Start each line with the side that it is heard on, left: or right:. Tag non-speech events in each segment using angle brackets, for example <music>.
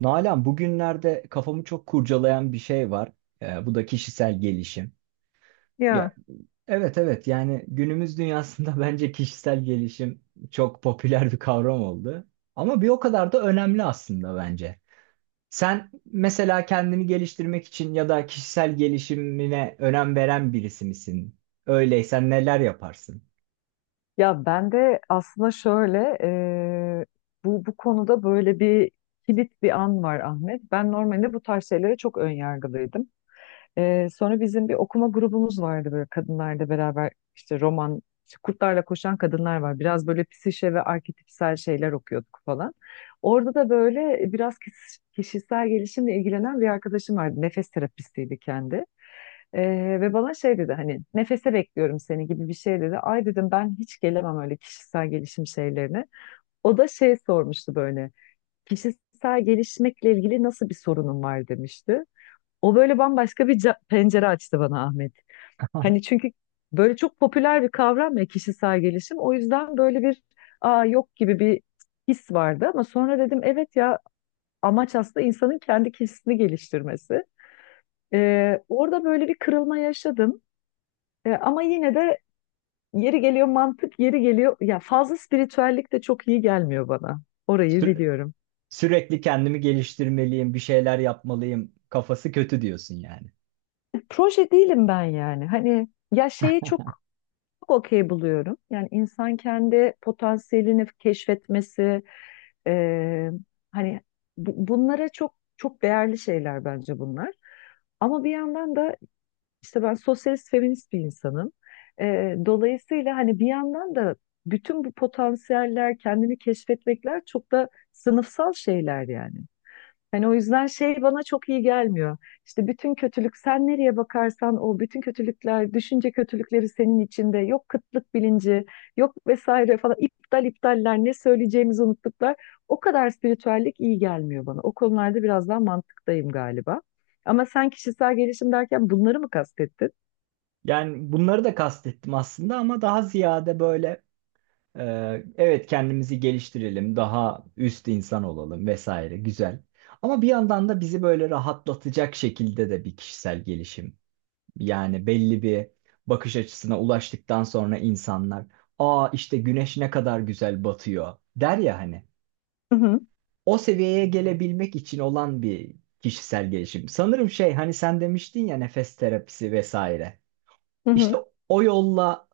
right: Nalan, bugünlerde kafamı çok kurcalayan bir şey var. Bu da kişisel gelişim.
left: Ya.
right: Ya evet, yani günümüz dünyasında <laughs> bence kişisel gelişim çok popüler bir kavram oldu. Ama bir o kadar da önemli aslında bence. Sen mesela kendini geliştirmek için ya da kişisel gelişimine önem veren birisi misin? Öyleysen neler yaparsın?
left: Ya ben de aslında şöyle bu konuda böyle bir kilit bir an var Ahmet. Ben normalde bu tarz şeylere çok önyargılıydım. Sonra bizim bir okuma grubumuz vardı böyle kadınlarla beraber işte roman, işte kurtlarla koşan kadınlar var. Biraz böyle psişe ve arketipsel şeyler okuyorduk falan. Orada da böyle biraz kişisel gelişimle ilgilenen bir arkadaşım vardı. Nefes terapistiydi kendi. Ve bana şey dedi, hani nefese bekliyorum seni gibi bir şey dedi. Ay dedim, ben hiç gelemem öyle kişisel gelişim şeylerine. O da şey sormuştu, böyle kişisel gelişmekle ilgili nasıl bir sorunun var demişti. O böyle bambaşka bir pencere açtı bana Ahmet.
right: <laughs>
left: Hani çünkü böyle çok popüler bir kavram ya kişisel gelişim. O yüzden böyle bir aa yok gibi bir his vardı, ama sonra dedim evet ya, amaç aslında insanın kendi kişisini geliştirmesi. Orada böyle bir kırılma yaşadım. Ama yine de yeri geliyor mantık, yeri geliyor ya, fazla spiritüellik de çok iyi gelmiyor bana. Orayı
right: Sü-
left: biliyorum.
right: Sürekli kendimi geliştirmeliyim, bir şeyler yapmalıyım. Kafası kötü diyorsun yani.
left: Proje değilim ben yani. Hani ya şeyi çok çok okey buluyorum. Yani insan kendi potansiyelini keşfetmesi, e, hani bunlara çok çok değerli şeyler bence bunlar. Ama bir yandan da işte ben sosyalist feminist bir insanım. Dolayısıyla hani bir yandan da bütün bu potansiyeller, kendini keşfetmekler çok da sınıfsal şeyler yani. Hani o yüzden şey bana çok iyi gelmiyor. İşte bütün kötülük, sen nereye bakarsan o, bütün kötülükler, düşünce kötülükleri senin içinde. Yok kıtlık bilinci, yok vesaire falan, iptal iptaller, ne söyleyeceğimizi unuttuklar. O kadar spiritüellik iyi gelmiyor bana. O konularda biraz daha mantıktayım galiba. Ama sen kişisel gelişim derken bunları mı kastettin?
right: Yani bunları da kastettim aslında ama daha ziyade böyle, e, evet kendimizi geliştirelim, daha üst insan olalım vesaire güzel. Ama bir yandan da bizi böyle rahatlatacak şekilde de bir kişisel gelişim. Yani belli bir bakış açısına ulaştıktan sonra insanlar, aa işte güneş ne kadar güzel batıyor der ya hani.
left: Hı hı.
right: O seviyeye gelebilmek için olan bir kişisel gelişim. Sanırım şey, hani sen demiştin ya nefes terapisi vesaire.
left: Hı hı.
right: İşte o yolla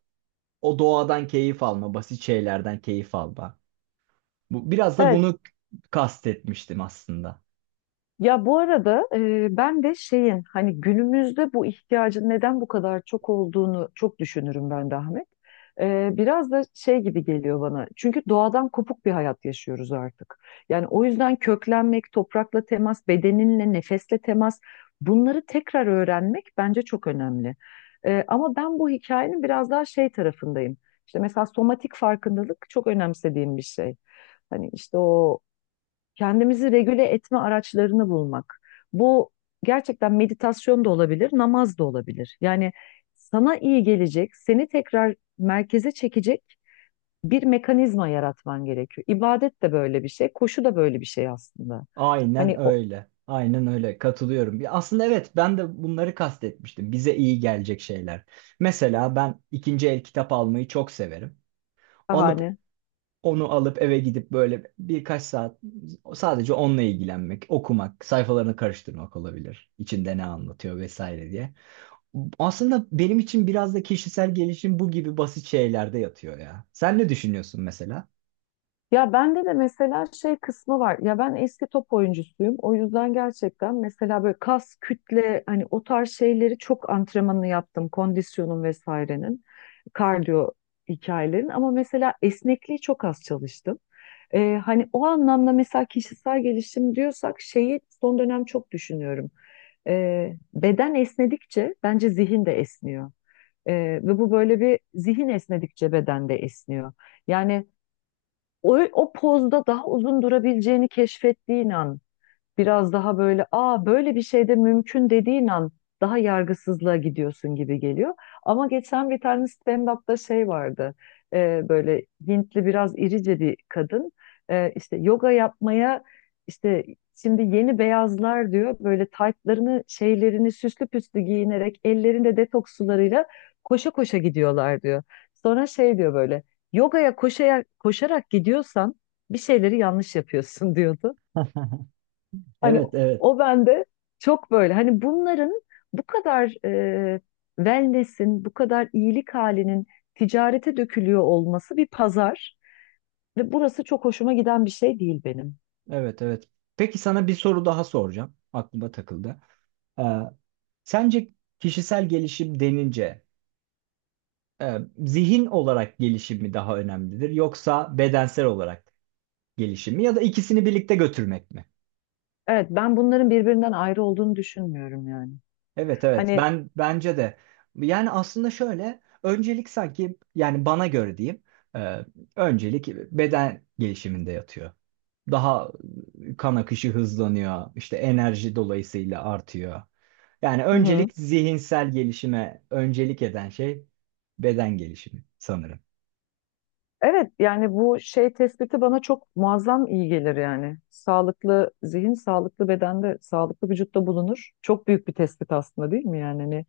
right: o doğadan keyif alma, basit şeylerden keyif alma. Bu, biraz da
left: Evet.
right: bunu kastetmiştim aslında.
left: Ya bu arada ben de şeyin, hani günümüzde bu ihtiyacın neden bu kadar çok olduğunu çok düşünürüm ben de Ahmet. Biraz da şey gibi geliyor bana. Çünkü doğadan kopuk bir hayat yaşıyoruz artık. Yani o yüzden köklenmek, toprakla temas, bedeninle, nefesle temas, bunları tekrar öğrenmek bence çok önemli. Ama ben bu hikayenin biraz daha şey tarafındayım. İşte mesela somatik farkındalık çok önemsediğim bir şey. Hani işte o kendimizi regüle etme araçlarını bulmak. Bu gerçekten meditasyon da olabilir, namaz da olabilir. Yani sana iyi gelecek, seni tekrar merkeze çekecek bir mekanizma yaratman gerekiyor. İbadet de böyle bir şey, koşu da böyle bir şey aslında.
right: Aynen
left: Hani o
right: öyle. Aynen öyle. Katılıyorum. Ya aslında evet, ben de bunları kastetmiştim. Bize iyi gelecek şeyler. Mesela ben ikinci el kitap almayı çok severim. Alıp
left: bahane.
right: onu alıp eve gidip böyle birkaç saat sadece onunla ilgilenmek, okumak, sayfalarını karıştırmak olabilir. İçinde ne anlatıyor vesaire diye. Aslında benim için biraz da kişisel gelişim bu gibi basit şeylerde yatıyor ya. Sen ne düşünüyorsun mesela?
left: Ya bende de mesela şey kısmı var. Ya ben eski top oyuncusuyum. O yüzden gerçekten mesela böyle kas, kütle, hani o tarz şeyleri çok antrenmanını yaptım. Kondisyonun vesairenin, kardiyo hikayelerin. Ama mesela esnekliği çok az çalıştım. Hani o anlamda mesela kişisel gelişim diyorsak şeyi son dönem çok düşünüyorum. Beden esnedikçe bence zihin de esniyor. Ee, Ve bu böyle bir, zihin esnedikçe beden de esniyor. Yani o, o pozda daha uzun durabileceğini keşfettiğin an, biraz daha böyle aa böyle bir şey de mümkün dediğin an, daha yargısızlığa gidiyorsun gibi geliyor. Ama geçen bir tane stand-up'ta şey vardı. Böyle Hintli biraz irice bir kadın. İşte yoga yapmaya, işte şimdi yeni beyazlar diyor, böyle taytlarını şeylerini süslü püslü giyinerek ellerinde detoks sularıyla koşa koşa gidiyorlar diyor. Sonra şey diyor böyle, yogaya koşarak, koşarak gidiyorsan bir şeyleri yanlış yapıyorsun <laughs> diyordu. Hani
right: Evet, evet,
left: o bende çok böyle. Hani bunların bu kadar wellness'in, bu kadar iyilik halinin ticarete dökülüyor olması, bir pazar, ve burası çok hoşuma giden bir şey değil benim.
right: evet, evet. Peki sana bir soru daha soracağım. Aklıma takıldı. Ee, Sence kişisel gelişim denince, zihin olarak gelişim mi daha önemlidir yoksa bedensel olarak gelişim mi ya da ikisini birlikte götürmek mi?
left: Evet, ben bunların birbirinden ayrı olduğunu düşünmüyorum yani.
right: Evet evet,
left: Hani
right: ben bence de, yani aslında şöyle, öncelik sanki, yani bana göre diyeyim, e, öncelik beden gelişiminde yatıyor. Daha kan akışı hızlanıyor, işte enerji dolayısıyla artıyor. Yani
left: hı hı.
right: öncelik zihinsel gelişime öncelik eden şey beden gelişimi sanırım.
left: Evet, yani bu şey tespiti bana çok muazzam iyi gelir yani. Sağlıklı zihin, sağlıklı bedende, sağlıklı vücutta bulunur. Çok büyük bir tespit aslında değil mi yani? Hani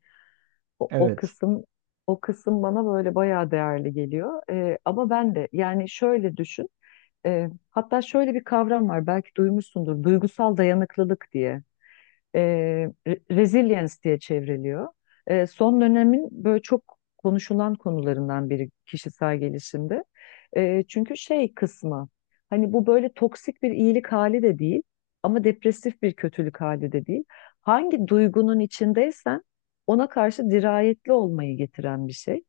left: o, o
right: Evet.
left: kısım o kısım bana böyle bayağı değerli geliyor. Ama ben de yani şöyle düşün. Hatta şöyle bir kavram var belki duymuşsundur. Duygusal dayanıklılık diye, e, resilience diye çevriliyor. Son dönemin böyle çok konuşulan konularından biri kişisel gelişimde. Çünkü şey kısmı, hani bu böyle toksik bir iyilik hali de değil, ama depresif bir kötülük hali de değil. Hangi duygunun içindeysen ona karşı dirayetli olmayı getiren bir şey.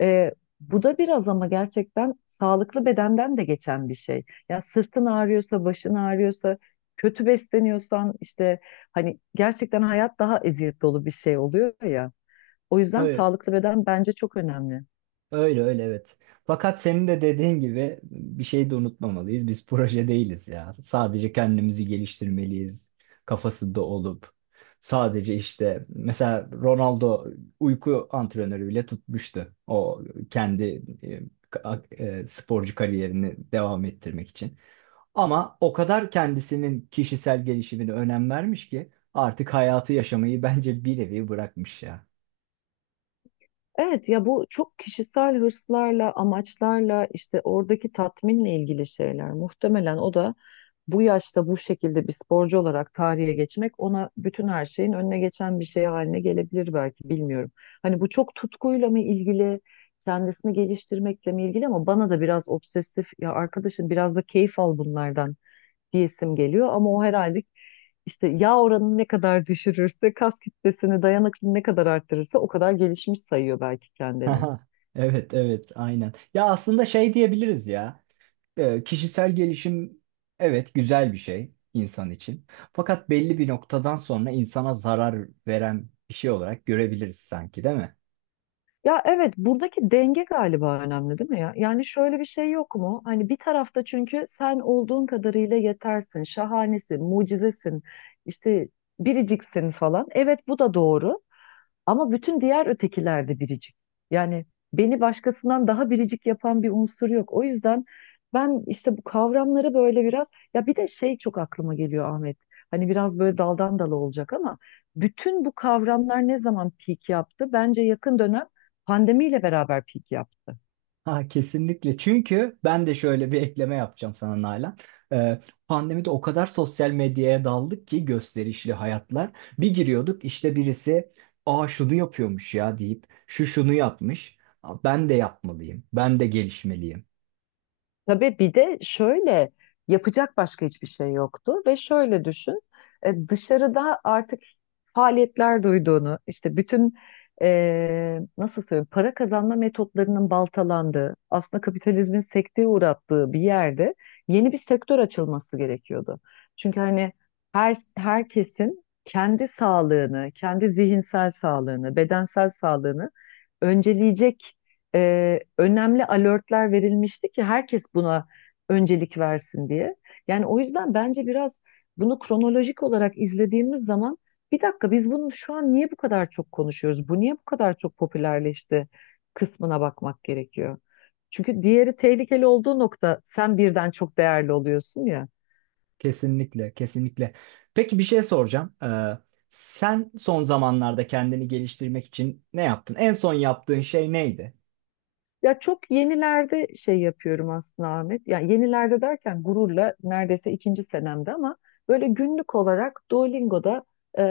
left: Ee, Bu da biraz ama gerçekten sağlıklı bedenden de geçen bir şey. Ya sırtın ağrıyorsa, başın ağrıyorsa, kötü besleniyorsan, işte hani gerçekten hayat daha eziyet dolu bir şey oluyor ya. O yüzden sağlıklı beden bence çok önemli.
right: Öyle öyle, evet. Fakat senin de dediğin gibi bir şey de unutmamalıyız. Biz proje değiliz ya. Sadece kendimizi geliştirmeliyiz kafasında olup. Sadece işte mesela Ronaldo uyku antrenörü bile tutmuştu. O kendi, e, ka- sporcu kariyerini devam ettirmek için. Ama o kadar kendisinin kişisel gelişimine önem vermiş ki artık hayatı yaşamayı bence bir nevi bırakmış ya.
left: Evet ya, bu çok kişisel hırslarla, amaçlarla, işte oradaki tatminle ilgili şeyler. Muhtemelen o da bu yaşta bu şekilde bir sporcu olarak tarihe geçmek, ona bütün her şeyin önüne geçen bir şey haline gelebilir belki, bilmiyorum. Hani bu çok tutkuyla mı ilgili, kendisini geliştirmekle mi ilgili, ama bana da biraz obsesif, ya arkadaşım biraz da keyif al bunlardan diyesim geliyor, ama o herhalde işte yağ oranını ne kadar düşürürse, kas kütlesini, dayanıklılığını ne kadar arttırırsa o kadar gelişmiş sayıyor belki
right: <laughs>
left: kendini.
right: Aha, evet evet aynen. Ya aslında şey diyebiliriz ya. Kişisel gelişim, evet, güzel bir şey insan için. Fakat belli bir noktadan sonra insana zarar veren bir şey olarak görebiliriz sanki, değil mi?
left: Ya evet, buradaki denge galiba önemli değil mi ya? Yani şöyle bir şey yok mu? Hani bir tarafta, çünkü sen olduğun kadarıyla yetersin, şahanesin, mucizesin, işte biriciksin falan. Evet, bu da doğru. Ama bütün diğer ötekiler de biricik. Yani beni başkasından daha biricik yapan bir unsur yok. O yüzden ben işte bu kavramları böyle biraz, ya bir de şey çok aklıma geliyor Ahmet. Hani biraz böyle daldan dala olacak ama, bütün bu kavramlar ne zaman peak yaptı? Bence yakın dönem, pandemiyle beraber peak yaptı.
right: Ha, kesinlikle. Çünkü ben de şöyle bir ekleme yapacağım sana Nalan. Ee, Pandemide o kadar sosyal medyaya daldık ki, gösterişli hayatlar. Bir giriyorduk, işte birisi aa şunu yapıyormuş ya deyip, şu şunu yapmış. Aa, ben de yapmalıyım. Ben de gelişmeliyim.
left: Tabii bir de şöyle, yapacak başka hiçbir şey yoktu ve şöyle düşün, dışarıda artık faaliyetler duyduğunu, işte bütün nasıl söyleyeyim, para kazanma metotlarının baltalandığı, aslında kapitalizmin sekteye uğrattığı bir yerde yeni bir sektör açılması gerekiyordu. Çünkü hani herkesin kendi sağlığını, kendi zihinsel sağlığını, bedensel sağlığını önceleyecek önemli alertler verilmişti ki herkes buna öncelik versin diye. Yani o yüzden bence biraz bunu kronolojik olarak izlediğimiz zaman, bir dakika, biz bunu şu an niye bu kadar çok konuşuyoruz? Bu niye bu kadar çok popülerleşti kısmına bakmak gerekiyor. Çünkü diğeri, tehlikeli olduğu nokta, sen birden çok değerli oluyorsun ya.
right: Kesinlikle, kesinlikle. Peki, bir şey soracağım. Sen son zamanlarda kendini geliştirmek için ne yaptın? En son yaptığın şey neydi?
left: Ya çok yenilerde şey yapıyorum aslında Ahmet. Yani yenilerde derken, gururla neredeyse ikinci senemde, ama böyle günlük olarak Duolingo'da e,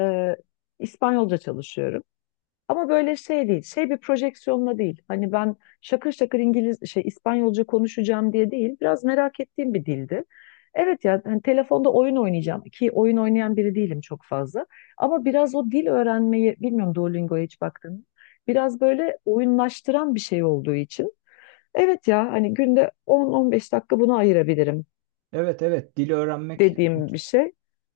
left: İspanyolca çalışıyorum. Ama böyle şey değil, şey bir projeksiyonla değil. Hani ben şakır şakır İngiliz şey İspanyolca konuşacağım diye değil. Biraz merak ettiğim bir dildi. Evet ya, hani telefonda oyun oynayacağım, ki oyun oynayan biri değilim çok fazla. Ama biraz o dil öğrenmeyi, bilmiyorum Duolingo'ya hiç baktın mı? Biraz böyle oyunlaştıran bir şey olduğu için. Evet ya, hani günde 10-15 dakika buna ayırabilirim
right: Evet, evet, dili öğrenmek
left: dediğim bir şey.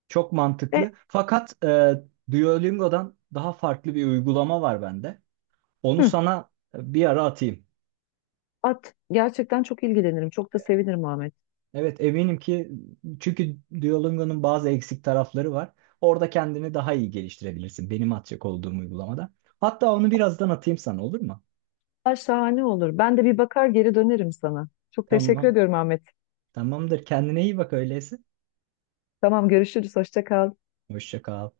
right: çok
left: E,
right: mantıklı. Fakat Duolingo'dan daha farklı bir uygulama var bende. Onu
left: hı,
right: sana, bir ara atayım.
left: At. Gerçekten çok ilgilenirim. Çok da sevinirim Ahmet.
right: Evet, eminim ki çünkü Duolingo'nun bazı eksik tarafları var. Orada kendini daha iyi geliştirebilirsin benim atacak olduğum uygulamada. Hatta onu birazdan atayım sana, olur mu?
left: Aa, şahane olur. Ben de bir bakar geri dönerim sana. Çok teşekkür
right: Tamam.
left: ediyorum Ahmet.
right: Tamamdır. Kendine iyi bak öyleyse.
left: Tamam, görüşürüz. Hoşça kal.
right: Hoşça kal.